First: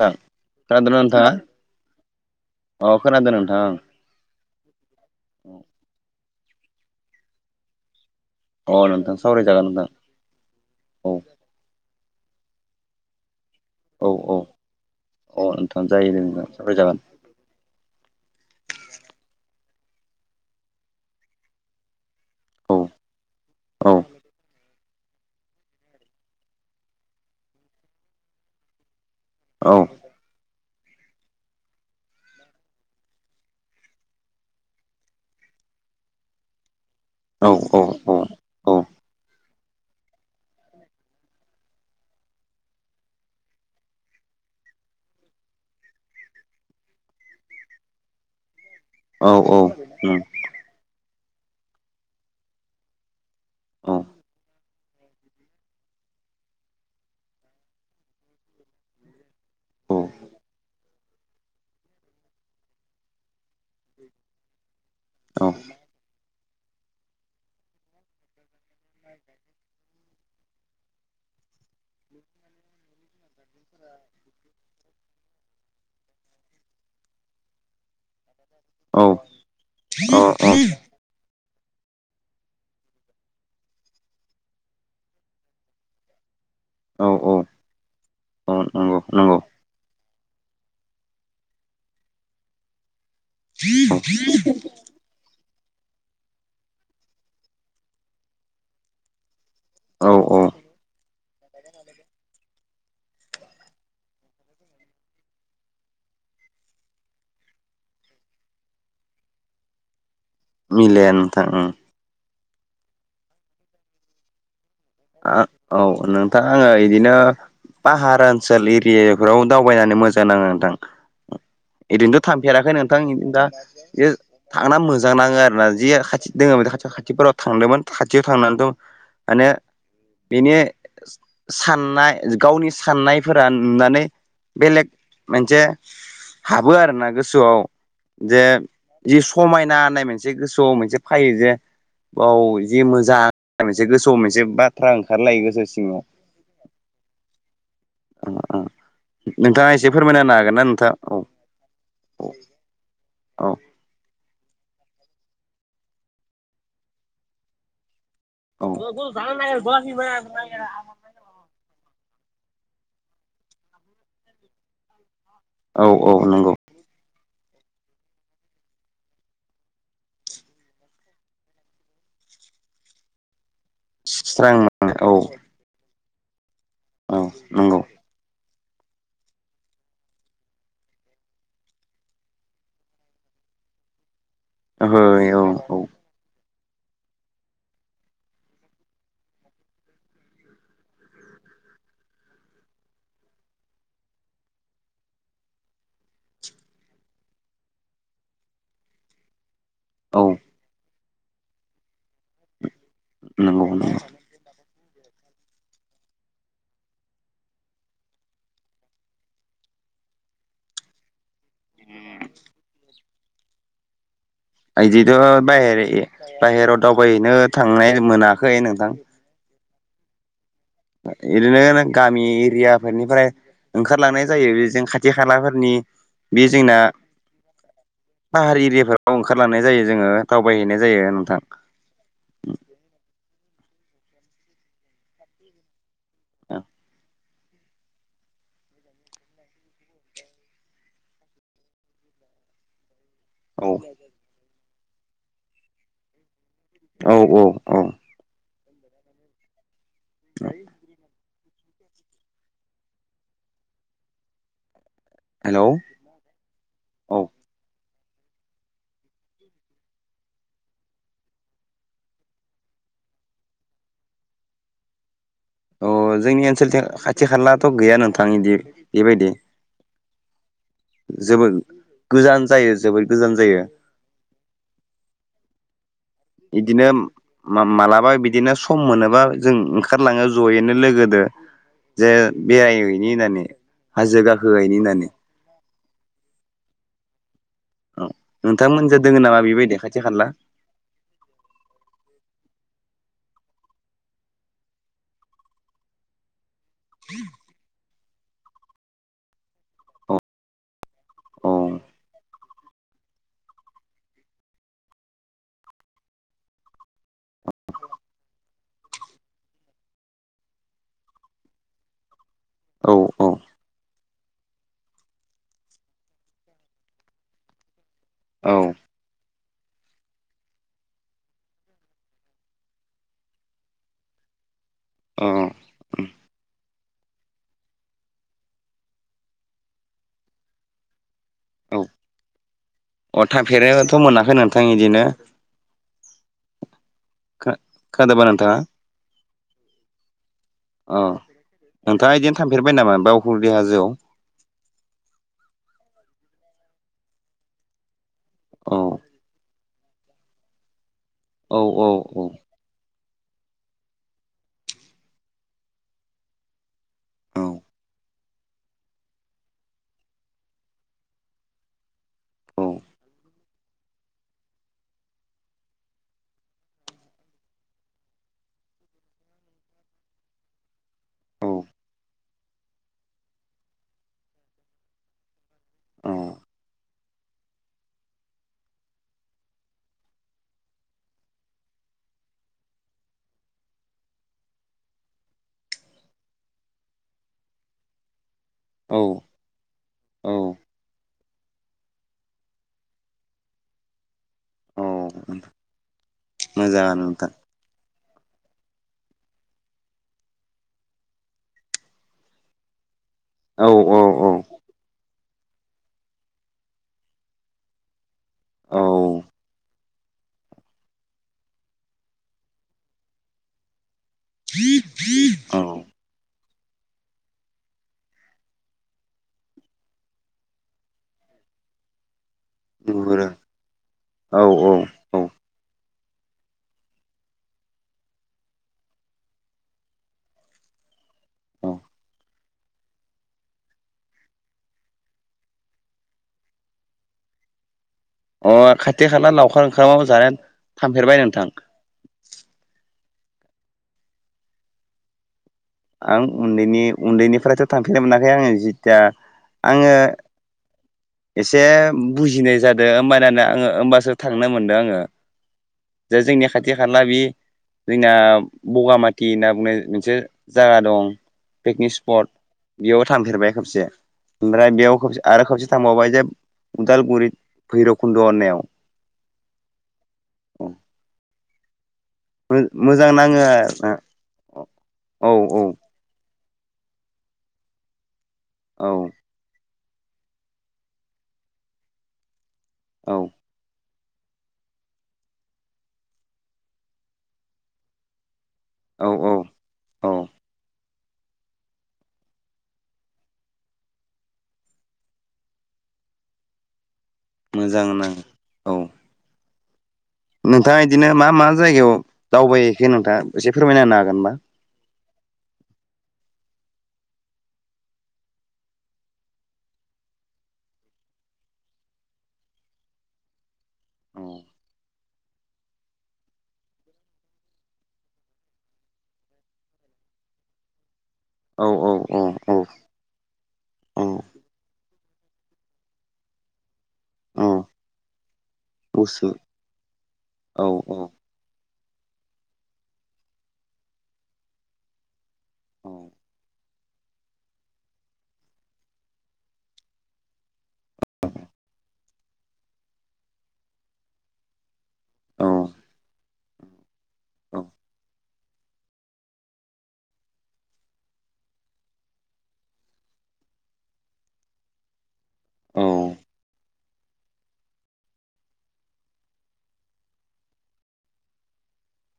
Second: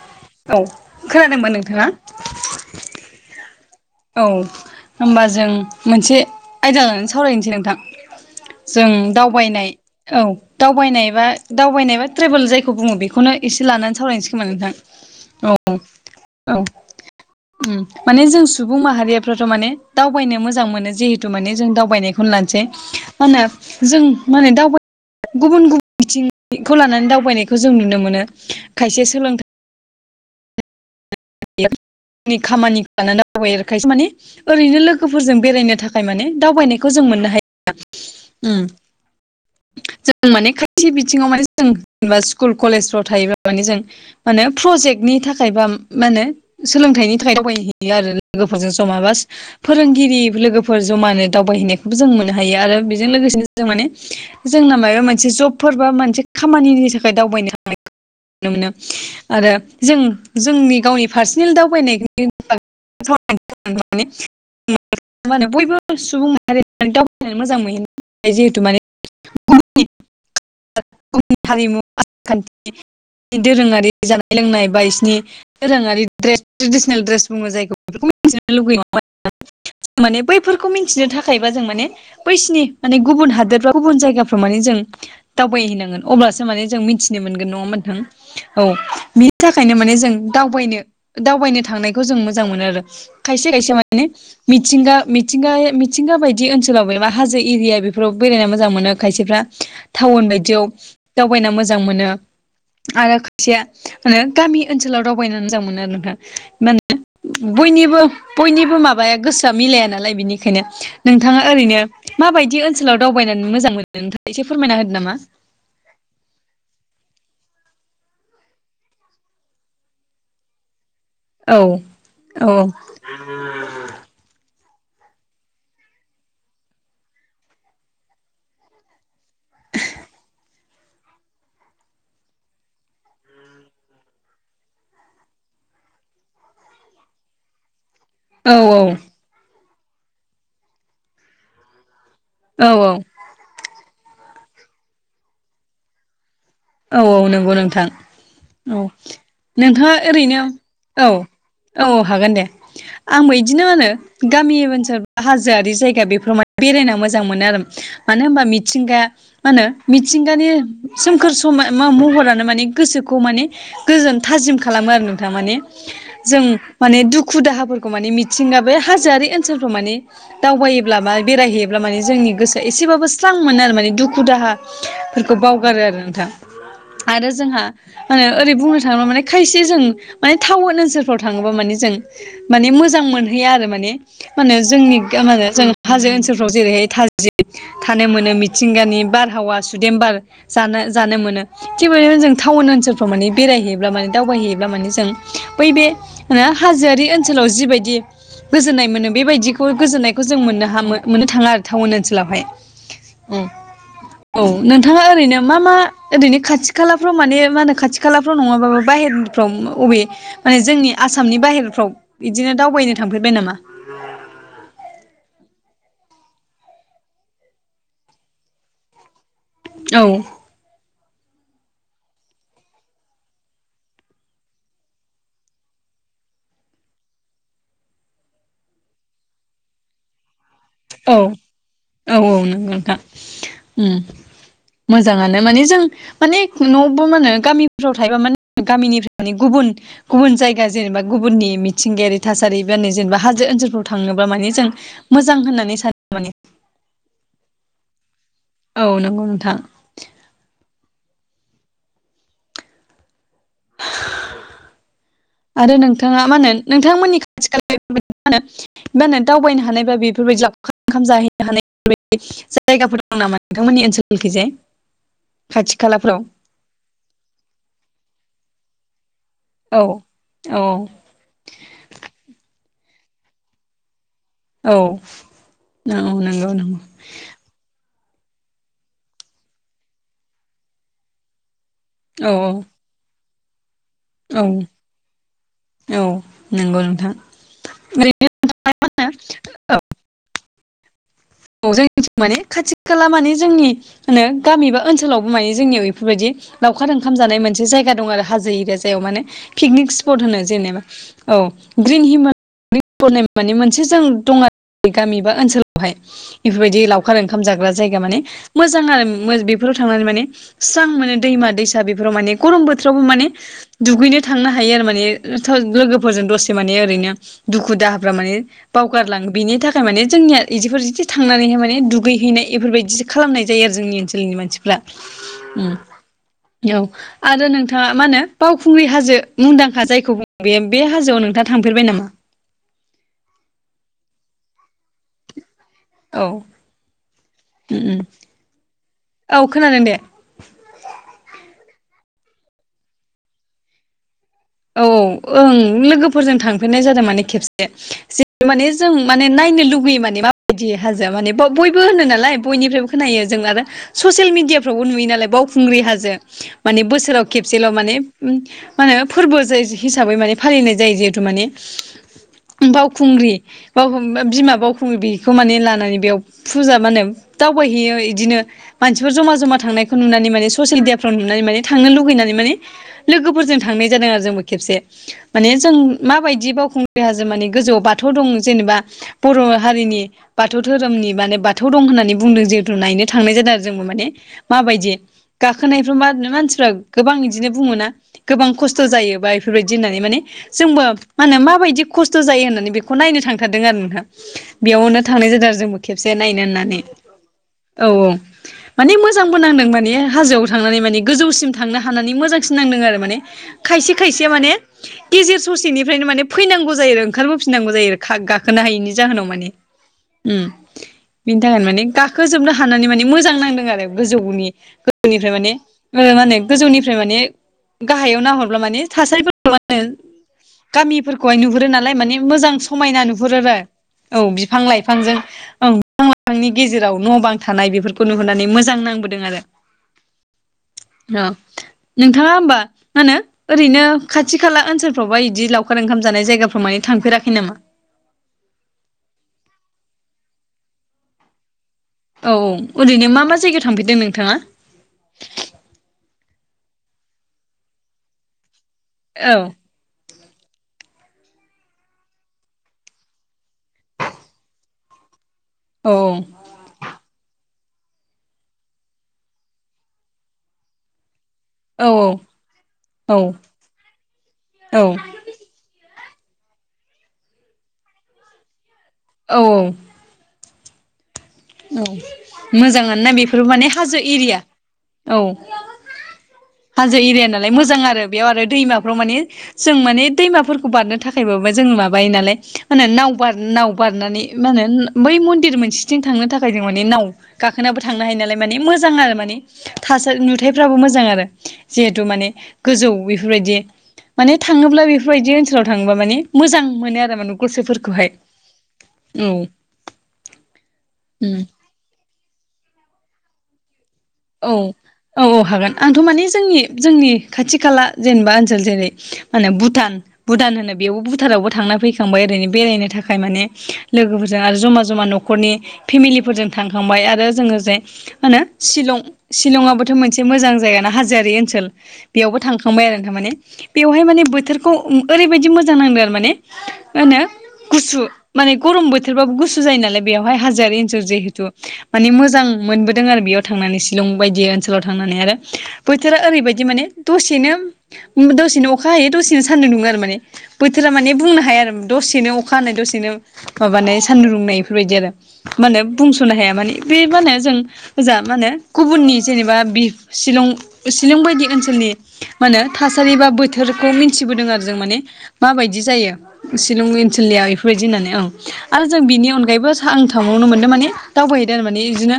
नोंथां औ खोनादोंना नोंथाङा खोनादोंमोन नोंथाङा। अ खोनादों नोंथां औ होनबा जों मोनसे आयदा लानानै सावरायनोसै नोंथां। अ जों नोंथां सावरायजागोन दावबायनाय। नोंथां औ दावबायनाय औ बा दावबायनायबा ट्रेबेल जायखौ बुङो बेखौनो एसे लानानै औ औ सावरायनोसैगोन। नोंथां अ नोंथां जायो दे नोंथां औ सावरायजागोन औ। माने जों सुबुं माहारियाफ्राथ' माने दावबायनो मोजां मोनो जिहेतु माने जों दावबायनायखौ खौनो लानोसै औ मा होनो औ जों मा होनो दावबायनाय। गुबुन गुबुन बिथिंखौ लानानै दावबायनायखौ जों नुनो मोनो खायसे सोलोंथाइ औ। नि खामानिखौ लानानै दावबायो आरो खायसे माने ओरैनो लोगोफोरजों बेरायनो थाखाय माने दावबायनायखौ जों मोननो औ हाया। औ औ जों माने खायसे बिथिङाव माने जों जेनेबा स्कुल कलेजफ्राव थायोब्ला माने जों माने प्रजेक्टनि थाखाय बा। मा होनो सोलोंथाइनि थाखाय दावबायहैयो आरो लोगोफोरजों जमा बास औ औ उम फोरोंगिरि लोगोफोर फोर जमानो दावबायहैनायखौबो जों मोननो हायो आरो बेजों लोगोसेनो जों माने औ जोंना माबा मोनसे जबफोर बा मोनसे खामानिनि थाखाय दावबायनो हानाय। नुनो मोनो आरो जों औ जोंनि गावनि पार्सनेल दावबायनाय म मा होनो औ बयबो। सुबुं माहारि दावबाय मोजां मोनह जिहेथु माने [unintelligible] गुबुन हारिमु आसार खान्थि दोरोङारि जानाय लोंनाय बा बिसिनि [unintelligible] दोरोङारि ड्रेस ट्रेडिसनेल ड्रेस बुङो जायखौ बे मिथिनो लुबैयोाम माने बैफोरखौ औ मिथिनो थाखाय [unintelligible] बिदिबा जों माने बैसिनि गुबुन हादोर गुबुन जायगाफ्राव माने जों दावबायहैनांगोन। अब्लासो माने जों औ मिथिनो औ मोनगोन नङा मोनथां औ नंगौ बिनि नंगौ थाखायनो माने जों दावबायनो दावबायनो थांनायखौ जों मोजां मोनो आरो खायसे खायसे माने मिथिंगा मि थिंगाया मिथिंगा बायदि ओनसोलाव बेबा हाजो एरिया बेफोराव बेरायना मोजां मोनो खायसेफ्रा औ टाउन औ बायदियाव दावबायना मोजां मोनो आरो खायसेया गामि ओनसोलाव दाव बायनानै मोजां मोनो आरो दा माने [unintelligible] बयनिबो बयनिबो माबाया गोसोआ मिलाया नालाय बिनिखायनो मिलाया नोंथाङा नोंथां ओं ओरैनो माबायदि ओनसोलाव दावबायनानै मोजां मोनो नोंथाङा एसे फोरमायना होदो नामा? आ औ नोंथाङा आङो बिदिनो पाहार ओनसोल एरियाफोराव दावबायनानै मोजां नाङो नोंथां। औ इदिनोथ' औ थांफेराखै नोंथां बिदिनो दा बे थांना मोजां नाङो आरो ना जि खाथि दङ खाथि खाथिफोराव थांदोंमोन खाथियाव थांनानैथ' मानो बिनि साननाय गावनि साननायफोरा नुनानै बेलेग मोनसे हाबो आरो ना गोसोआव। जे औ जि समायना होननाय मोनसे गोसोआव मोनसे फैयो जे औ जि मोजां मोनसे गोसोआव मोनसे बाथ्रा ओंखारलायो गोसो सिङाव औ औ नंगौ नोंथां औ। एसे नोंथाङा फोरमायना होनो ओरैनो हागोन ना नोंथां औ औ हागोन दे आंबो औ बिदिनो आरो। गामि ओनसोल हाजोआरि जायगा बेफोराव मान बेरायना मोजां मोनो आरो। मानो होनबा मिथिंगाया मा होनो मिथिंगानि सोम खोर सम महरानो माने गोसोखौ माने गोजोन थाजिम खालामो आरो नोंथाङा माने औ औ जों नंगौ माने दुखु दाहाफोरखौ माने मिथिंगा बे हाजोआरि ओनसोलफोराव माने दावबायोब्ला बा बेरायहैयोब्ला माने जोंनि गोसोआ एसेबाबो स्रां मोनो आरो माने दुखु स्रां मोनो औ दाहाफोरखौ बावगारो आरो नोंथां औ आरो जोंहा नंगौ मान ओरै बुंनो थाङोब्ला माने खायसे जों माने टाउन ओनसोलफ्राव थाङोबा माने जों माने मोजां मोनहैया आरो माने माने जोंनि ओहो मा होनो जों औ औ हाजो ओनसोलफ्राव जेरैहाय थाजिम थानो मोनो मिथिंगानि बारहावा सुदेम बार जानो जानो मोनो थिग बेबायदिनो जों टाउन ओनसोलफ्राव माने बेरायहैयोब्ला माने दावबायहैयोब्ला माने जों बै बे हाजोआरि ओनसोलाव जिबायदि गोजोन्नाय मोनो बेबायदि बेफोर औ गोजोन्नायखौ जों मोननो हा मोननो थाङा आरो टाउन ओनसोलावहाय नंगौ नंगौ औ नोंथाङा ओरैनो मा मा ओरैनो खाथि खालाफ्राव माने मा होनो खाथि खालाफ्राव नङाबाबो बाहेरफ्राव अबे माने जोंनि आसामनि बाहेरफ्राव बिदिनो दावबायनो थांफेरबाय नामा बिदिथ' [unintelligible] बेर बाहेराव दावबायहैनो थांनाय मोनाखै नोंथां औ इदिनो गामि एरियाफोरनिफ्राय ओंखारलांनाय जायो बेजों खाथि खालाफोरनि बे जोंना पाहार एरियाफोराव ओंखारलांनाय जायो जोङो दावबायहैनाय जायो औ नोंथां औ औ नोंगौ नोंथां मोजाङानो माने जों माने न'बो मा होनो गामिफ्राव थायोबा माने गामिनिफ्राय माने गुबुन गुबुन जायगा जेनेबा गुबुननि मिथिंगायारि थासारिबा नै जेनेबा हाजो औ ओनसोलफ्राव थांङोबा माने जों मोजां होननानै सानो माने औ औ औ औ नंगौ नोंथां [inaudible] हेलौ आरो नोंथाङा मा होनो औ नोंथांमोननि खाथि खाला [unintelligible] मा होनो मा होनो दावबायनो हानाय बा बेफोरबायदि लाउखार ओंखाम जाहैनो हानाय [unintelligible] बेफोरबायदि जायगाफोर दं नामा नोंथांमोननि ओनसोलखैजाय [unintelligible] खाथि खालाफ्राव अ जोंनि ओनसोलथिं खाथि खालाथ' गैया नोंथां इदि बेबायदि औ औ जोबोद गोजान जायो जोबोर गोजान जायो औ नंगौ नंगौ इदिनो मा मालाबा बिदिनो सम मोनोबा जों ओंखारलाङो जयैनो लोगोदो जे औ बेराय हैनि होननानै हाजो औ गाखो हैनि होननानै औ नंगौ नोंथां औ नोंथांमोनजों दोङो नामा बेबायदि खाथि खाला ओ जोंनिथिं माने खाथि खाला माने जोंनि [unintelligible] माहोनो गामि बा ओनसोलावबो माने जोंनियाव बेफोरबायदि लावखार ओंखाम जानाय मोनसे जायगा दं आरो हाजो एरिया जायाव माने पिकनिक औ स्पट होनो जेनेबा औ ग्रिन हिमा [unintelligible] हिमालय माने मोनसे जों दं आरो गामि एबा ओनसोलाव बेफोरबायदि लावखार ओंखाम जाग्रा जायगा माने मोजां आरो बेफोराव थांनानै माने स्रां मोनो दैमा दैसा बेफोराव माने गरम औ बोथोरावबो औ माने दुगैनो थांनो हायो आरो माने लोगोफोरजों दसे माने ओरैनो दुखु दाहाफ्रा माने औ बावगारलाङो बेनि थाखाय माने जोंनिया इदिफोर एसे थांनानैहाय माने दुगैहैनाय बेफोरबायदिसो खालामनाय जायो आरो जोंनि ओनसोलनि मानसिफ्रा अ [inaudible] ओम औ आरो नोंथाङा मा होनो बावखुंग्रि हाजो मुंदांखा जायखौ बुं बेयो बे हाजोआव नों नोंथाङा औ थांफेरबाय नामा? अ थाफेर न' थ' मोनाखै नोंथां इदिनो औ खो खोनादोबा नोथाङा अ खोनादों दे अ नोंथाङा इदिनो थांफेरबाय नामा बावखुंग्रि हाजोआव औ ओं लोगोफोरजों थांफेरनाय जादों माने खेबसे जे माने औ जों माने नायनो लुगैयो माने माबायदि हाजोआ माने ब औ बयबो औ होनो औ नालाय बयनिफ्रायबो खोनायो जों आरो ससियेल मिडियाफ्रावबो नुयो नालाय बावखुंग्रि हाजो माने बोसोराव औ खेबसेल' माने मा होनो फोरबो जाय हिसाबै माने फालिनाय जायो जिहेथु माने औ बावखुंग्रि बाव बिमा बावखुंग्रि बेखौ माने लानानै बेयाव फुजा मा होनो दावबायहैयो इदिनो मानसिफोर जमा जमा थांनायखौ नुनानै माने ससियेल मिडियाफ्राव नुनानै औ माने थांनो लुगैनानै माने लोगोफोरजों थांनाय जादों आरो जोंबो खेबसे माने जों माबायदि बावखुं ग्रि हाजो माने गोजौआव बाथौ दं जेनेबा बर' हारिनि बाथौ धोरोमनि माने बाथौ दं होननानै बुंदों जिहेथु नायनो थांनाय जादों आरो जोंबो माने माबायदि गाखोनायफ्राव मा मानसिफ्रा गोबां बिदिनो बुङो ना गोबां खस थ'' औ जायोबा एफोरबायदि होननानै माने औ जोंबो मा होनो माबायदि खस्थ' जायो होननानै बेखौ नायनो थांथारदों आरो नोंथां औ बेयावनो थांनाय जादों आरो जोंबो खेबसे नायनो होननानै मोजाङानो नोंथां औ औ माने मोजांबो नांदों माने हाजोआव थांनानै माने गोजौसिम थांनो हानानै मोजांसिन नांदों आरो माने औ खायसे औ औ खायसेया माने गेजेर ससेनिफ्रायनो माने फैनांगौ जायो आरो ओंखारबोफिनांगौ जायो आरो गाखोनो हायिनि औ जाहोनाव माने बिनि थाखायनो माने गाखोजोबनो हानानै माने मोजां नांदों आरो गोजौनि गोजौनिफ्राय माने औ मा होनो गोजौनिफ्राय माने गाहायाव नाहर ब्ला माने थासारिफोरखौ मा होनो गामिफोरखौ नुहरो नालाय मानि मोजां समायना नुहुरो आरो औ बिफां लाइफांजों औ बिफां लाइफांनि गेजेराव न' बां थानाय बेफोरखौ नुहुरनानै मोजां नांबोदों आरो औ नोंथाङा होमबा मा होनो ओरैनो खाथि खाला ओनसोलफ्रावबा इदि लावखार ओंखाम जानाय जायगाफ्राव माने थांफेराखै नामा अ खाथि खाला लावखार ओंखाम जानायानो थांफेरबाय नोंथां औ ओरैनो मा मा जायगायाव थांफेरदों नोंथाङा आं उन्दैनि उन्दैनिफ्रायथ' थांफेरनो मोनाखै आङो जिथिया औ आङो एसे बुजिनाय जादों ओमबानिया आङो होमबासो थांनो मोनदो आङो औ दा जोंनि खाथि खाला बे जोंना बगामाथि होनना बुंनाय मोनसे जागा दं औ पिकनिक स्पट बेयाव औ थांफेरबाय खेबसे ओमफ्राय औ बेयाव खबसे आरो खबसे थांबावबाय जे उदालगुरि भैरबखुन्द' होननायाव औ औ औ मोजाङानो ना मोजां बेफोर नाङो माने आरो हाजो एरिया औ हाजो एरिया नालाय मोजां आरो बेयाव आरो औ दैमाफ्राव माने जों माने दैमाफोरखौ बारनो थाखायबाबो जों माबायो नालाय मा होनो नाव औ बार नाव बारनानै मा होनो बै मन्दिर मोनसेथिं थांनो थाखाय जों माने नाव गाखोनाबो थांनो हायो नालाय माने मोजां औ आरो माने औ औ थासारि नुथायफ्राबो मोजां आरो जिहेथु माने गोजौ बेफोरबायदि माने थाङोब्ला बेफोरबायदि ओनसोलाव थाङोबा माने मोजां मोनो आरो माने मोजां गोसोफोरखौहाय नाङो औ नोंथाङा इदिनो मा उम मा जायगायाव दावबायहैखो नोंथाङा एसे फोरमायना होनो हागोन होनबा औ औ औ हागोन आंथ' माने जोंनि जोंनि खाथि खाला जेनेबा ओनसोल जेरै मा होनो भुटान भुटान होनो बेयावबो भुटानावबो थांना फैखांबाय ओरैनो बेरायनो थाखाय माने औ लोगोफोरजों आरो जमा जमा न' खरनि फेमिलिफोरजों थांखांबाय आरो जोङो जे मा होनो शिलं शिलंआबोथ' मोनसे मोजां जायगाना हाजोआरि औ ओनसोल औ बेयावबो थांखां औ थांखांबाय आरो थारमाने बेवहाय औ माने बोथोरखौ ओरैबायदि मोजां नांदों आरो माने होनो औ गुसु माने गरम बोथोरबाबो गुसु जायो नालाय बेयावहाय औ हाजोआरि औ ओनसोल जिहेतु माने मोजां मोनबोदों आरो बेयाव थांनानै शिलं बायदि ओनसोलाव थांनानै आरो औ बोथोरा ओरैबायदि माने दसेनो दसेनो अखा हायो दसेनो सान्दुं दुङो आरो माने। बोथोरा माने बुंनो हाया आरो दसेनो अखा हानाय दसेनो माबानाय सान्दुं दुंनाय। बेफोरबायदि आरो औ मा होनो बुंस'नो हाया माने बे मा होनो जों जा मा होनो गुबुननि जेनेबा बि शिलं शिलं बायदि ओनसोलनि माने थासारि बा बोथोरखौ मिथिबोदों आरो जों माने माबायदि औ जायो शिलंनि ओनसोलनियाव बेफोरबायदि होननानै औ आरो जों बिनि अनगायैबो आं थांबावनो मोनदों माने दावबायहैदों आरो माने बिदिनो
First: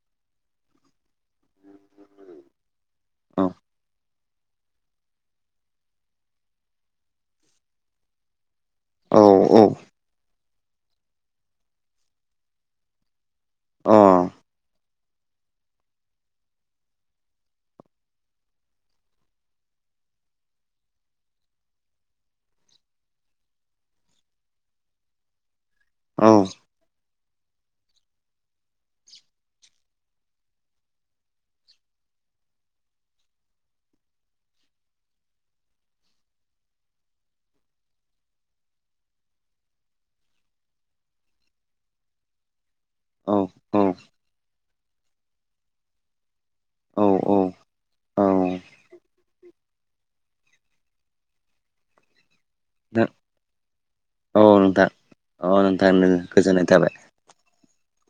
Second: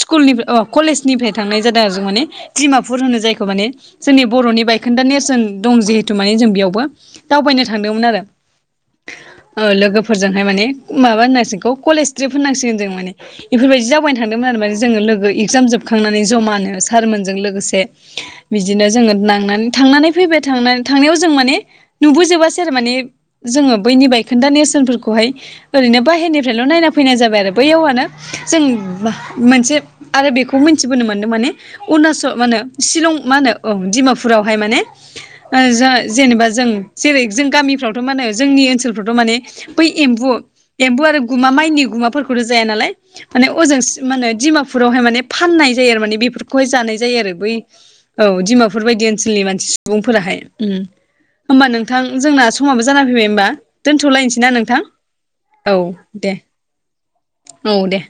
स्कुलनि ओ कलेजनिफ्राय थांनाय जादों आरो जों माने डिमापुर होनो औ अ जायखौ माने जोंनि बर'नि बायखोन्दा नेेरसन दं जिहेतु माने जों बेयावबो दावबायनो थांदोंमोन आरो। औ औ ओ लोगोफोरजोंहाय माने। माबा होननांसिग कलेज ट्रिप होननांसिगोन जों माने बेफोरबायदि दावबायनो थांदोंमोन आरो माने जोङो लोगो एगजाम जोबखांनानै जमानो सारमोनजों लोगोसे बिदिनो जोङो नांनानै थांनानै फैबाय थांनानै थांनायाव जों माने नुबोजोबासै आरो माने जोङो बैनि बायखोन्दा नेरसोनफोरखौहाय ओरैनो बाहेरनिफ्रायल' नायना फैनाय जाबाय आरो बै औआनो जों मोनसे आरो बेखौ मिथिबोनो मोन्दों माने अरुणचल मा होनो शिलं मा होनो ओं डिमापुरावहाय माने जेनेबा जों जेरै जों गामिफ्रावथ' मा होनो जोंनि ओनसोलफ्रावथ' माने बै एम्बु एम्बु आरो गुमा माइनि गुमाफोरखौथ' जाया नालाय माने अजों औ माने डिमापुरावहाय माने फाननाय जायो आरो माने बेफोरखौहाय जानाय जायो आरो औ बै औ डिमापुर बायदि ओनसोलनि मानसि सुबुंफोराहाय उम होमबा नोंथां जोंना समाबो जाना फैबाय होमबा दोनथ'लायनोसै ना नोंथां अ औ नोंथां दे। गोजोननाय थाबाय। औ दे